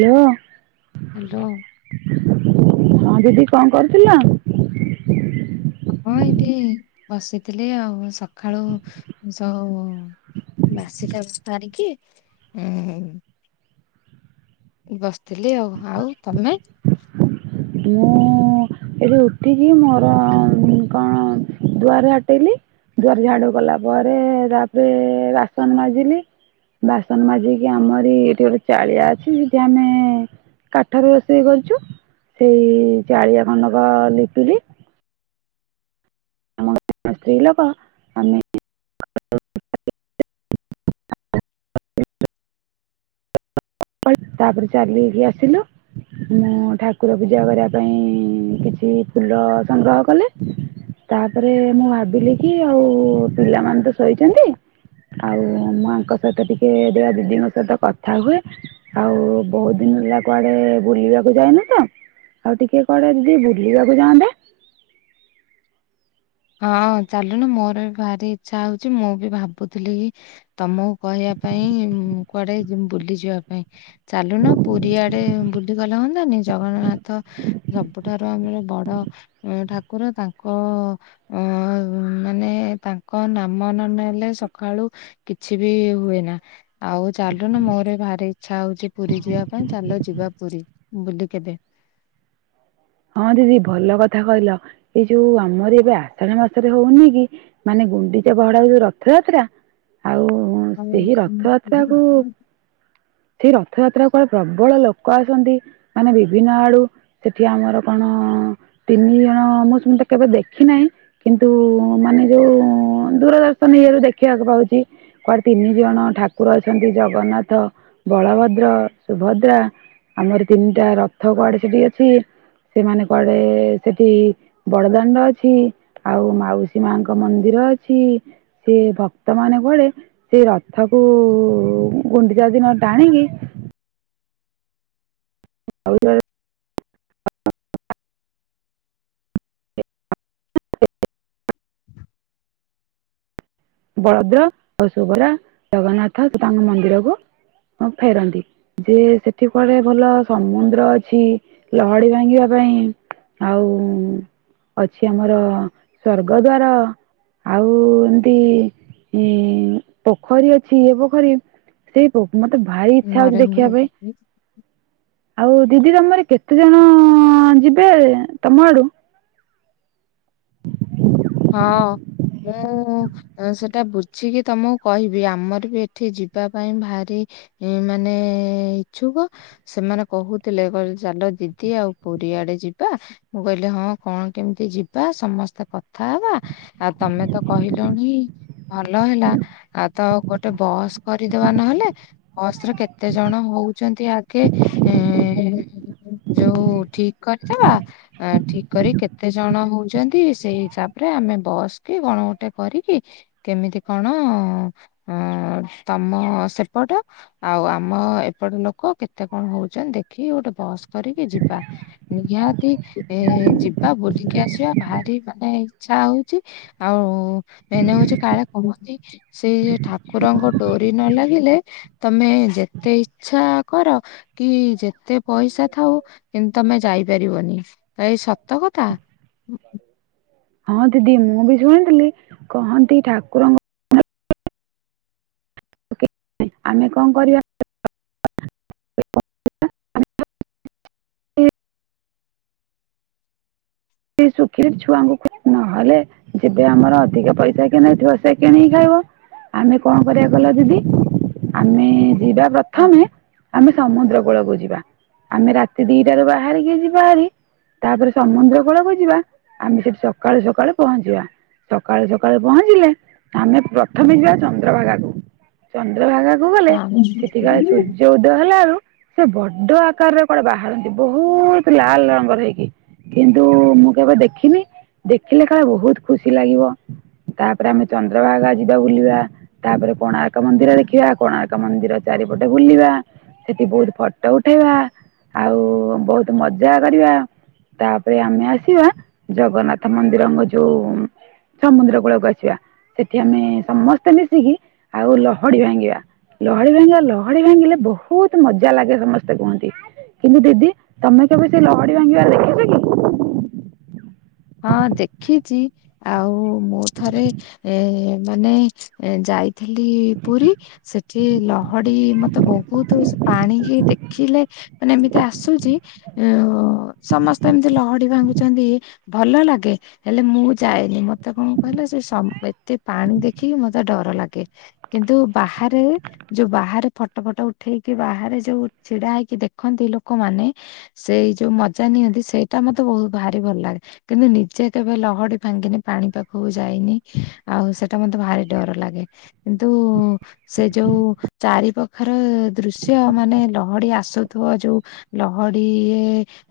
Hello. Hello. ହଁ ଦିଦି କଣ କରୁଥିଲ। ହଁ ଏଇଠି ବସିଥିଲି ଆଉ ସକାଳୁ ଯଉ। ବାସିିକାମ ସାରିକି ହଁ ବସିଥିଲି ଆଉ ଆଉ ତମେ? ମୁଁ। ଏବେ ଉଠିକି ମୋର କଣ ଦୁଆର ଝାଟେଇଲି। ଦୁଆର ଝାଡୁ କଲା ପରେ ତାପରେ ବାସନ ମାଜିଲି। ବାସନ ମାଜିକି ଆମର ଏଠି ଗୋଟେ ଚାଳିଆ ଅଛି ସେଠି ଆମେ କାଠରେ ରୋଷେଇ କରୁଛୁ। ସେଇ ଚାଳିଆ ଖଣ୍ଡକ ଲିପିଲି। ଆମେ ସ୍ତ୍ରୀ ଲୋକ ଆମେ ତାପରେ ଚାଲିକି ଆସିଲୁ। ମୁଁ ଠାକୁର ପୂଜା କରିବା ପାଇଁ କିଛି ଫୁଲ ସଂଗ୍ରହ କଲି। ତାପରେ ମୁଁ ଭାବିଲି କି ଆଉ ପିଲାମାନେ ତ ଶୋଇଛନ୍ତି ଆଉ ମୁଁ ଆଙ୍କ ସହିତ ଟିକେ ଦିଦିଙ୍କ ସହିତ କଥା ହୁଏ। ଆଉ ବହୁତ ଦିନ ହେଲା କୁଆଡେ ବୁଲିବାକୁ ଯାଇନ ତ? ଆଉ ଟିକେ କୁଆଡ଼େ ଦିଦି ବୁଲିବାକୁ ଯାଆନ୍ତେ? ହଁ ଚାଲୁନୁ ମୋର ବି ଭାରି ଇଛା ହଉଛି ମୁଁ ବି ଭାବୁଥିଲି କି! ତମକୁ କହିବା ପାଇଁ କୁଆଡେ ବୁଲି ଯିବା ପାଇଁ। ଚାଲୁନ ପୁରୀ ଆଡେ ବୁଲିଗଲେ ହୁନ୍ତାନି ଜଗନ୍ନାଥ। ସବୁଠାରୁ ଆମର ବଡ ଅଁ ଠାକୁର ତାଙ୍କ। ଅ, [inaudible] ମାନେ ତାଙ୍କ ନାମ ନ ନେଲେ ସକାଳୁ କିଛି ବି ହୁଏ ନା। ଆଉ ଚାଲୁନ ମୋର ଭାରି ଇଚ୍ଛା ହଉଛି ପୁରୀ ଯିବା ପାଇଁ ଚାଲ ଯିବା ପୁରୀ। ବୁଲି କେବେ। ହଁ ଦିଦି ଭଲ କଥା କହିଲ ଏଇ ଯୋଉ ଆମର ଏବେ ଆଷାଢ ମାସରେ ହଉନି କି। ମାନେ ଗୁଣ୍ଡିଚା ବାହୁଡା ହଉ ଯୋଉ ରଥଯାତ୍ରା। ଆଉ ସେହି ରଥଯାତ୍ରା କୁ। ସେଇ ରଥଯାତ୍ରା କୁ ପ୍ରବଳ ଲୋକ ଆସନ୍ତି ମାନେ ବିଭିନ୍ନ ଆଡୁ। ସେଠି ଆମର କଣ ତିନି ଜଣ ମୁଁ ଶୁଣି ତ କେବେ ଦେଖି ନାହିଁ। କିନ୍ତୁ ମାନେ ଯୋଉ ଦୂରଦର୍ଶନ ଇଏ ରେ ଦେଖିବାକୁ ପାଉଛି। କୁଆଡ଼େ ତିନି ଜଣ ଠାକୁର ଅଛନ୍ତି ଜଗନ୍ନାଥ ବଳଭଦ୍ର ସୁଭଦ୍ରା। ଆମର ତିନିଟା ରଥ କୁଆଡେ ସେଠି ଅଛି। ସେମାନେ କୁଆଡେ ସେଠି ବଡଦାଣ୍ଡ ଅଛି। ଆଉ ମାଉସୀ ମାଙ୍କ ମନ୍ଦିର ଅଛି ସେ ଭକ୍ତ ମାନେ କୁଆଡ଼େ ସେଇ ରଥକୁ ଗୁଣ୍ଡିଚା ଦିନ ଟାଣିକି। ହଉ ତାହେଲେ। ବଳଦ୍ର ଆଉ ସୁବରା ଜଗନ୍ନାଥ ତାଙ୍କ ମନ୍ଦିରକୁ ଫେରନ୍ତି। ଯେ ସେଠି କୁଆଡେ ଭଲ ସମୁଦ୍ର ଅଛି। ଲହଡି ଭାଙ୍ଗିବା ପାଇଁ। ଆଉ। ଅଛି ଆମର ସ୍ୱର୍ଗଦ୍ୱାର ଆଉ। ଟି ଇ ପୋଖରୀ ଅଛି ଏ ପୋଖରୀ। ସେଇ ପୋପ ମତେ ଭାରି ଇଚ୍ଛା ହଉଛି ଦେଖିବା ନରେନ୍ଦ୍ର ପାଇଁ ଆଉ ଦିଦି ତମର କେତେ କେତେଜଣ ଯିବେ ତମ ଆଡୁ। ହଁ ମୁଁ। ସେଟା ବୁଝିକି ତମକୁ କହିବି। ଆମର ବି ଏଠି ଯିବା ପାଇଁ ଭାରି ଏମାନେ ଇଛୁକ। ସେମାନେ କହୁଥିଲେ କହିଲେ ଚାଲ ଦିଦି ଆଉ ପୁରୀ ଆଡେ ଯିବା। ମୁଁ କହିଲି ହଁ କଣ କେମିତି ଯିବା ସମସ୍ତେ କଥା କଥା ହେବା ଆଉ ତମେ ତ କହିଲଣି। ଭଲ ହେଲା ଆଉ ତ ଗୋଟେ ବସ୍ କରିଦବା ନହେଲେ। ବସରେ କେତେ ଜଣ ହଉଛନ୍ତି ଆଗେ। ହୁଁ ଯୋଉ ଠିକ କରିଦବା। ଆ ଠିକ କରି କେତେ ଜଣ ହଉଛନ୍ତି ସେଇ ତାପରେ ଆମେ ବସକି ଗଣ ଗୋଟେ କରିକି କେମିତି କଣ ଅଁ ତମ ସେପଟ ଆଉ ଆମ ଏପଟେ ଲୋକ କେତେ କଣ ହଉଛନ୍ତି ଦେଖିକି ଗୋଟେ ବସ୍ କରିକି ଯିବା। ନିହାତି ଏ ଯିବା ବୁଲିକି ଆସିବା ଭାରିବା ଏଁ ଇଛା ହଉଛି ଆଉ ଏନେ ହଉଛି କାଳେ କହୁ। ସେଇ ଯିଏ ଠାକୁରଙ୍କ ଡୋରି ନ ଲାଗିଲେ ତମେ ଯେତେ ଇଚ୍ଛା କର କି ଯେତେ। ପଇସା ଥାଉ କିନ୍ତୁ ତମେ ଯାଇପାରିବନି ତ ଏଇ ସତ କଥା। ହଁ ଦିଦି ମୁଁ ବି ଶୁଣିଥିଲି କହନ୍ତି ଠାକୁରଙ୍କ। ଆମେ କଣ କରିବା। ସେ ଶୁଖ ଛୁଆଙ୍କୁ ନହେଲେ। ଯେବେ ଆମର ଅଧିକ ପଇସା କିଣେଇଥିବ ସେ କିଣିକି ଖାଇବ। ଆମେ କଣ କରିବା କହିଲ ଦିଦି ଆମେ ଯିବା ହଁ ପ୍ରଥମେ ଆମେ ସମୁଦ୍ରକୁ। ଳକୁ ଯିବା ଆମେ ରାତି ଦିଟାରୁ ବାହାରିକି ଯିବା ହେରି ତାପରେ ସମୁଦ୍ର। କୂଳକୁ ଯିବା ଆମେ ସେଠି ସକାଳୁ ସକାଳୁ ପହଞ୍ଚିବା। ସକାଳୁ ସକାଳୁ ପହଞ୍ଚିଲେ ଆମେ ପ୍ରଥମେ ଯିବା ଚନ୍ଦ୍ରଭାଗା କୁ ଚନ୍ଦ୍ରଭାଗା। ଗଲେ ସେଠିକାଳେ ହଁ। ସୂର୍ଯ୍ୟ ଉଦୟ ହେଲାରୁ। ସେ ବଡ ଆକାରରେ କୁଆଡେ ବାହାରନ୍ତି ବହୁତ ଲାଲ ରଙ୍ଗର ହେଇକି। କିନ୍ତୁ ମୁଁ କେବେ ଦେଖିନି ଦେଖିଲେ କାଳେ ବହୁତ ଖୁସି ଲାଗିବ। ତାପରେ ଆମେ ଚନ୍ଦ୍ରଭାଗା ଯିବା ବୁଲିବା। ତାପରେ କୋଣାର୍କ ମନ୍ଦିର ଦେଖିବା କୋଣାର୍କ ମନ୍ଦିର ଚାରିପଟେ ବୁଲିବା। ସେଠି ବହୁତ ଫଟୋ ଉଠେଇବା ଆଉ ବହୁତ ମଜା କରିବା। ରେ ଆମେ ଆସିବା ଜଗନ୍ନାଥ ମନ୍ଦିରଙ୍କ ଯୋଉ। ସମୁଦ୍ର କୂଳକୁ ଆସିବା ସେଠି ଆମେ ସମସ୍ତେ ମିଶିକି ଆଉ ଲହଡି ଭାଙ୍ଗିବା। ଲହଡି ଭାଙ୍ଗିବା ଲହଡି ଭାଙ୍ଗିଲେ ବହୁତ ମଜା ଲାଗେ ସମସ୍ତେ କୁହନ୍ତି। କିନ୍ତୁ ଦିଦି ତମେ କେବେ ସେଇ ଲହଡି ଭାଙ୍ଗିବା ଦେଖିଛ କି? ହଁ ଦେଖିଛି ଆଉ ମୁଁ ଥରେ ଏ। ମାନେ ଯାଇଥିଲି ପୁରୀ ସେଠି ଲହଡି ମତେ ବହୁତ। ବହୁତ ସେ ପାଣିିକି ଦେଖିଲେ। ମାନେ ଏମିତି ଆସୁଛି ଆ ସମସ୍ତେ ଏମତି ଲହଡି ଭାଙ୍ଗୁଛନ୍ତି। ଭଲ ଲାଗେ। ହେଲେ ମୁଁ ଯାଏନି ମତେ କଣ କହିଲ ସେ ଏତେ ପାଣି ଦେଖିକି ମତେ ଡର ଲାଗେ। କିନ୍ତୁ ବାହାରେ ଯୋଉ ବାହାରେ ଫଟୋ ଫଟ ଉଠେଇକି ବାହାରେ ଯୋଉ ଛିଡା ହେଇକି ଦେଖନ୍ତି ଲୋକମାନେ। ସେଇ ଯୋଉ ମଜା ନିଅନ୍ତି ସେଇଟା ମତେ ବହୁତ ଭାରି ଭଲ ଲାଗେ। କିନ୍ତୁ ନିଜେ କେବେ ଲହଡି ଭାଙ୍ଗିନି ପାଣି ପାଖକୁ ଯାଇନି ଆଉ ସେଇଟା ମତେ ଭାରି ଡର ଲାଗେ। କିନ୍ତୁ। ସେ ଯୋଉ ଚାରିପାଖର ଦୃଶ୍ୟ ମାନେ ଲହଡି ଆସୁଥିବ ଯୋଉ। ଲହଡି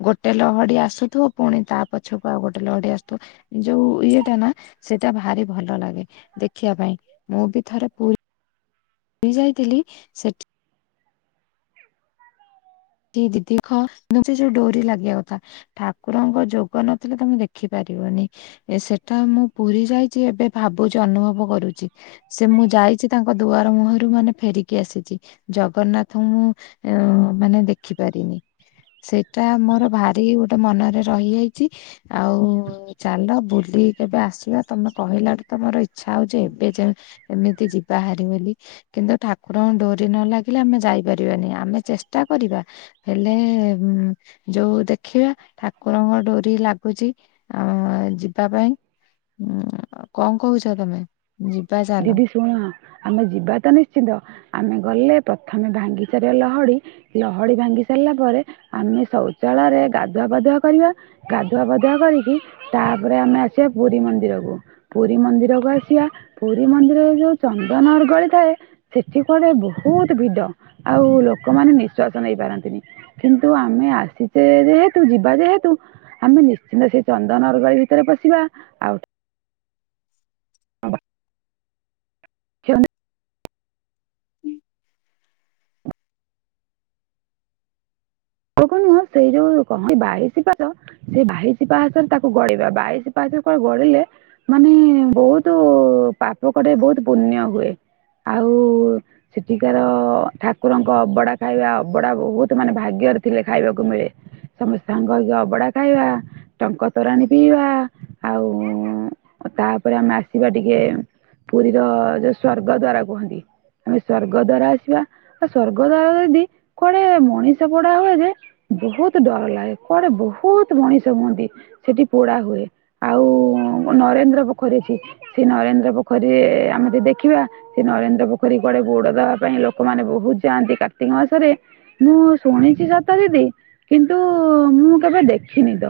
ଗୋଟେ ଲହଡି ଆସୁଥିବ ପୁଣି ତା ପଛକୁ ଆଉ ଗୋଟେ ଲହଡି ଆସୁଥିବ। ଯୋଉ ଇଏଟା ନା ସେଇଟା ଭାରି ଭଲ ଲାଗେ ଦେଖିବା ପାଇଁ ମୁଁ ବି ଥରେ ପୁରା। ରୀ ଯାଇଥିଲି ସେଠି। କି ଦିଦିଖ ମୁ ସେ ଯୋଉ ଡୋରି ଲାଗିବା କଥା। ଠାକୁରଙ୍କ ଯୋଗ ନଥିଲେ ତମେ ଦେଖିପାରିବନି। ଏ ସେଟା ମୁଁ ପୁରୀ ଯାଇଛି ଏବେ ଭାବୁଛି ଅନୁଭବ କରୁଛି। ସେ ମୁଁ ଯାଇଛି ତାଙ୍କ ଦୁଆର ମୁହଁରୁ ମାନେ ଫେରିକି ଆସିଛି। ଜଗନ୍ନାଥ ମୁଁ ଅ ମାନେ ଦେଖିପାରିନି। ସେଇଟା ମୋର ଭାରି ଗୋଟେ ମନରେ ରହିଯାଇଛି ଆଉ। ଚାଲ ବୁଲି କେବେ ଆସିବା ତମେ କହିଲାଠୁ ତ ମୋର ଇଚ୍ଛା ହଉଛି ଏବେ ଯେ। ଏମିତି ଯିବା ହାରି ବୋଲି। କିନ୍ତୁ ଠାକୁରଙ୍କ ଡୋରି ନ ଲାଗିଲେ ଆମେ ଯାଇପାରିବାନି ଆମେ ଚେଷ୍ଟା କରିବା। ହେଲେ ଯୋଉ ଦେଖିବା ଠାକୁରଙ୍କ ଡୋରି ଲାଗୁଛି। ଆ ଯିବା ପାଇଁ କଣ କହୁଛ ତମେ ଯିବା ଚାଲ? ଦିଦି ଶୁଣ ଆମେ ଯିବା ତ ନିଶ୍ଚିନ୍ତ ଆମେ ଗଲେ ପ୍ରଥମେ ଭାଙ୍ଗିସାରିବା ଲହଡ଼ି। ଲହଡ଼ି ଭାଙ୍ଗି ସାରିଲା ପରେ ଆମେ ଶୌଚାଳୟରେ ଗାଧୁଆ ପାଧୁଆ କରିବା। ଗାଧୁଆ ପାଧୁଆ କରିକି ତାପରେ ଆମେ ଆସିବା ପୁରୀ ମନ୍ଦିରକୁ। ପୁରୀ ମନ୍ଦିରକୁ ଆସିବା ପୁରୀ ମନ୍ଦିରରେ ଯୋଉ ଚନ୍ଦନ ଅରଗଳି ଥାଏ ସେଠି କୁଆଡ଼େ ବହୁତ ଭିଡ ଆଉ ଲୋକମାନେ ନିଃଶ୍ଵାସ ନେଇ ପାରନ୍ତିନି। କିନ୍ତୁ ଆମେ ଆସିଛେ ଯେହେତୁ ଯିବା ଯେହେତୁ ଆମେ ନିଶ୍ଚିନ୍ତ ସେଇ ଚନ୍ଦନ ଅରଗଳି ଭିତରେ ପଶିବା ଆଉ [unintelligible] [unintelligible] [unintelligible] ନୁହଁ ସେଇ ଯୋଉ କଣ ବାଇସି ପାଦ। ସେ ବାହିଶି ପାହାଚରେ ତାକୁ ଗଡ଼େଇବା ବାଇଶି ପାହାଚରେ ତାକୁ ଗଡ଼ିଲେ ମାନେ ବହୁତୁ ପାପ କଟେ ବହୁତ ପୁଣ୍ୟ ହୁଏ ଆଉ ସେଠିକାର ଠାକୁରଙ୍କ ଅବଢ଼ା ଖାଇବା ଅବଢ଼ା ବହୁତ ମାନେ ଭାଗ୍ୟରେ ଥିଲେ ଖାଇବାକୁ ମିଳେ ସମସ୍ତେ ସାଙ୍ଗ ହେଇକି ଅବଢ଼ା ଖାଇବା। ଟଙ୍କ ତୋରାଣି ପିଇବା ଆଉ ତାପରେ ଆମେ ଆସିବା ଟିକେ ପୁରୀର ଯୋଉ ସ୍ଵର୍ଗଦ୍ଵାର କୁହନ୍ତି। ଆମେ ସ୍ଵର୍ଗଦ୍ୱାର ଆସିବା ଆଉ ସ୍ଵର୍ଗ ଦ୍ୱାର ଯଦି କୁଆଡ଼େ ମଣିଷ ପ ପୋଡ଼ା ହୁଏ ଯେ ବହୁତ ଡର ଲାଗେ କୁଆଡ଼େ ବହୁତ ମଣିଷ ହୁଅନ୍ତି। ସେଠି ପୋଡ଼ା ହୁଏ ଆଉ ନରେନ୍ଦ୍ର ପୋଖରୀ ଅଛି। ସେ ନରେନ୍ଦ୍ର ପୋଖରୀରେ ଆମେ ଯଦି ଦେଖିବା। ସେ ନରେନ୍ଦ୍ର ପୋଖରୀ କୁଆଡ଼େ ବୁଡ଼ ଦବା ପାଇଁ ଲୋକମାନେ ବହୁତ ଯାଆନ୍ତି କାର୍ତ୍ତିକ ମାସରେ ମୁଁ ଶୁଣିଛି ସତ ଦିଦି କିନ୍ତୁ ମୁଁ କେବେ ଦେଖିନି ତ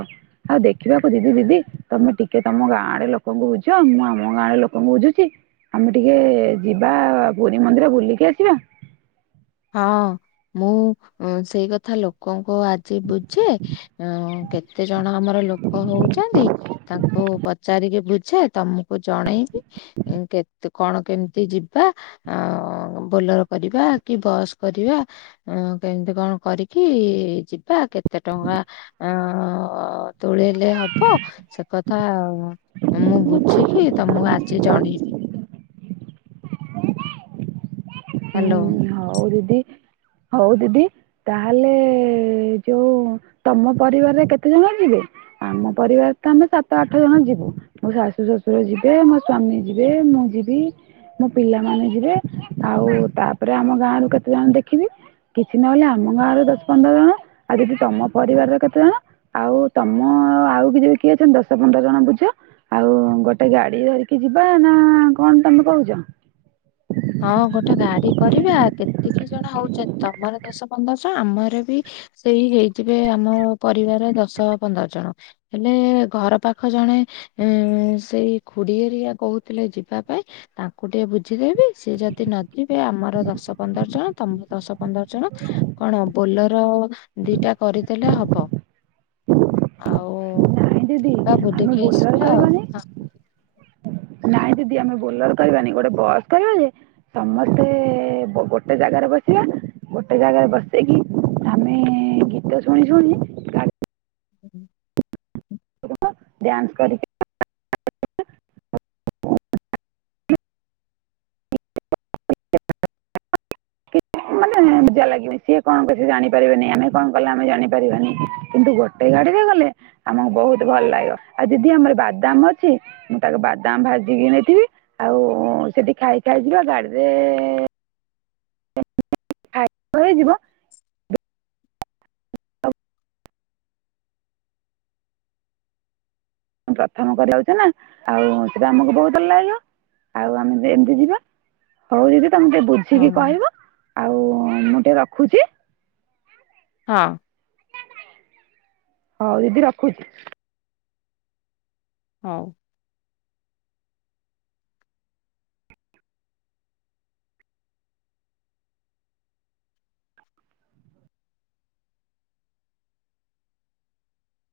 ଆଉ ଦେଖିବାକୁ ଯିବି ଦିଦି। ତମେ ଟିକେ ତମ ଗାଁ ଆଡ଼େ ଲୋକଙ୍କୁ ବୁଝ ମୁଁ ଆମ ଗାଁ ଆଡ଼େ ଲୋକଙ୍କୁ ବୁଝୁଛି। ଆମେ ଟିକେ ଯିବା ପୁରୀ ମନ୍ଦିର ବୁଲିକି ଆସିବା। ହଁ ମୁଁ ସେଇ କଥା ଲୋକଙ୍କୁ ଆଜି ବୁଝେ ଅ କେତେ ଜଣ ଆମର ଲୋକ ହଉଛନ୍ତି। ତାଙ୍କୁ ପଚାରିକି ବୁଝେ ତମକୁ ଜଣେଇବି। କେତ କଣ କେମିତି ଯିବା ଆ ବୋଲର କରିବା। କି ବସ୍ କରିବା କେମିତି କଣ କରିକି ଯିବା କେତେ ଟଙ୍କା? ଅ ତୋଳେଇଲେ ହବ ସେ କଥା ଆଉ। ମୁଁ ବୁଝିକି ତମକୁ ଆଜି ଜଣେଇବି। ହ୍ୟାଲୋ। ହୁଁ ହଉ ଦିଦି ହଉ ଦିଦି। ତାହେଲେ ଯୋଉ ତମ ପରିବାରରେ କେତେ ଜଣ ଯିବେ? ଆମ ପରିବାର ତ ଆମେ ସାତ ଆଠ ଜଣ ଯିବୁ ମୋ ଶାଶୁ ଶ୍ୱଶୁର ଯିବେ ମୋ ସ୍ଵାମୀ ଯିବେ ମୁଁ ଯିବି ମୋ ପିଲାମାନେ ଯିବେ। ଆଉ ତାପରେ ଆମ ଗାଁ ରୁ କେତେ ଜଣ ଦେଖିବି? କିଛି ନହେଲେ ଆମ ଗାଁର ଦଶ ପନ୍ଦର ଜଣ ଆଉ ଯଦି ତମ ପରିବାରର କେତେ ଜଣ? ଆଉ ତମ ଆଉ କି ଯଦି କିଏ ଅଛନ୍ତି ଦଶ ପନ୍ଦର ଜଣ ବୁଝ? ଆଉ ଗୋଟେ ଗାଡ଼ି ଧରିକି ଯିବା ନା କଣ ତମେ କହୁଛ? ହଁ ଗୋଟେ ଗାଡ଼ି କରିବା କେତିକି ଜଣ ହଉଛନ୍ତି ତମର ଦଶ ପନ୍ଦର ଜଣ ଆମର ବି ସେଇ ହେଇଥିବେ ଆମ ପରିବାର ର ଦଶ ପନ୍ଦର ଜଣ। ହେଲେ ଘର ପାଖ ଜଣେ ହୁଁ ସେଇ ଖୁଡ଼ି ହେରିକା କହୁଥିଲେ ଯିବା ପାଇଁ ତାଙ୍କୁ ଟିକେ ବୁଝିଦେବି? ସିଏ ଯଦି ନ ଯିବେ ଆମର ଦଶ ପନ୍ଦର ଜଣ ତମର ଦଶ ପନ୍ଦର ଜଣ। କଣ ବୋଲର ଦିଟା କରିଦେଲେ ହବ। ଆଉ ନାଇଁ ଦିଦି ଯିବା ଆମେ ବୁଲିକି ବୋଲର ଆସିବା ଆଉ କରିବାନି ନାଇଁ ଦିଦି ଆମେ ବୋଲେର କରିବାନି ଗୋଟେ ବସ୍ କରିବା ଯେ ସମସ୍ତେ ଗୋଟେ ଜାଗାରେ ବସିବା। ଗୋଟେ ଜାଗାରେ ବସିକି ଆମେ ଗୀତ ଶୁଣି ଶୁଣି ଗାଡି [unintelligible] [inaudible] ଡ୍ୟାନ୍ସ କରିକି [inaudible] କିଛି ମାନେ। ମଜା ଲାଗିବନି ସିଏ କଣ କଲେ ସେ ଜାଣିପାରିବାନି ଆମେ କଣ କଲେ ଆମେ ଜାଣିପାରିବାନି କିନ୍ତୁ ଗୋଟେ ଗାଡିରେ ଗଲେ ଆମକୁ ବହୁତ ଭଲ ଲାଗିବ ଆଉ ଦିଦି ଆମର ବାଦାମ ଅଛି। ମୁଁ ତାକୁ ବାଦାମ ଭାଜିକି ନେଇଥିବି ଆଉ ସେଠି ଖାଇ ଖାଇଯିବା ଗାଡିରେ [inaudible] ହେଇଯିବ। ପ୍ରଥମ କରିଯାଉଛେ ନା ଆଉ ସେଟା ଆମକୁ ବହୁତ ଭଲ ଲାଗିବ ଆଉ ଆମେ ଏମିତି ଯିବା ହଉ ଦିଦି ତମେ ଟିକେ ହଁ ବୁଝିକି କହିବ ଆଉ ମୁଁ ଟିକେ ରଖୁଛି। ହଁ। ହଉ ଦିଦି ରଖୁଛି। ହଉ।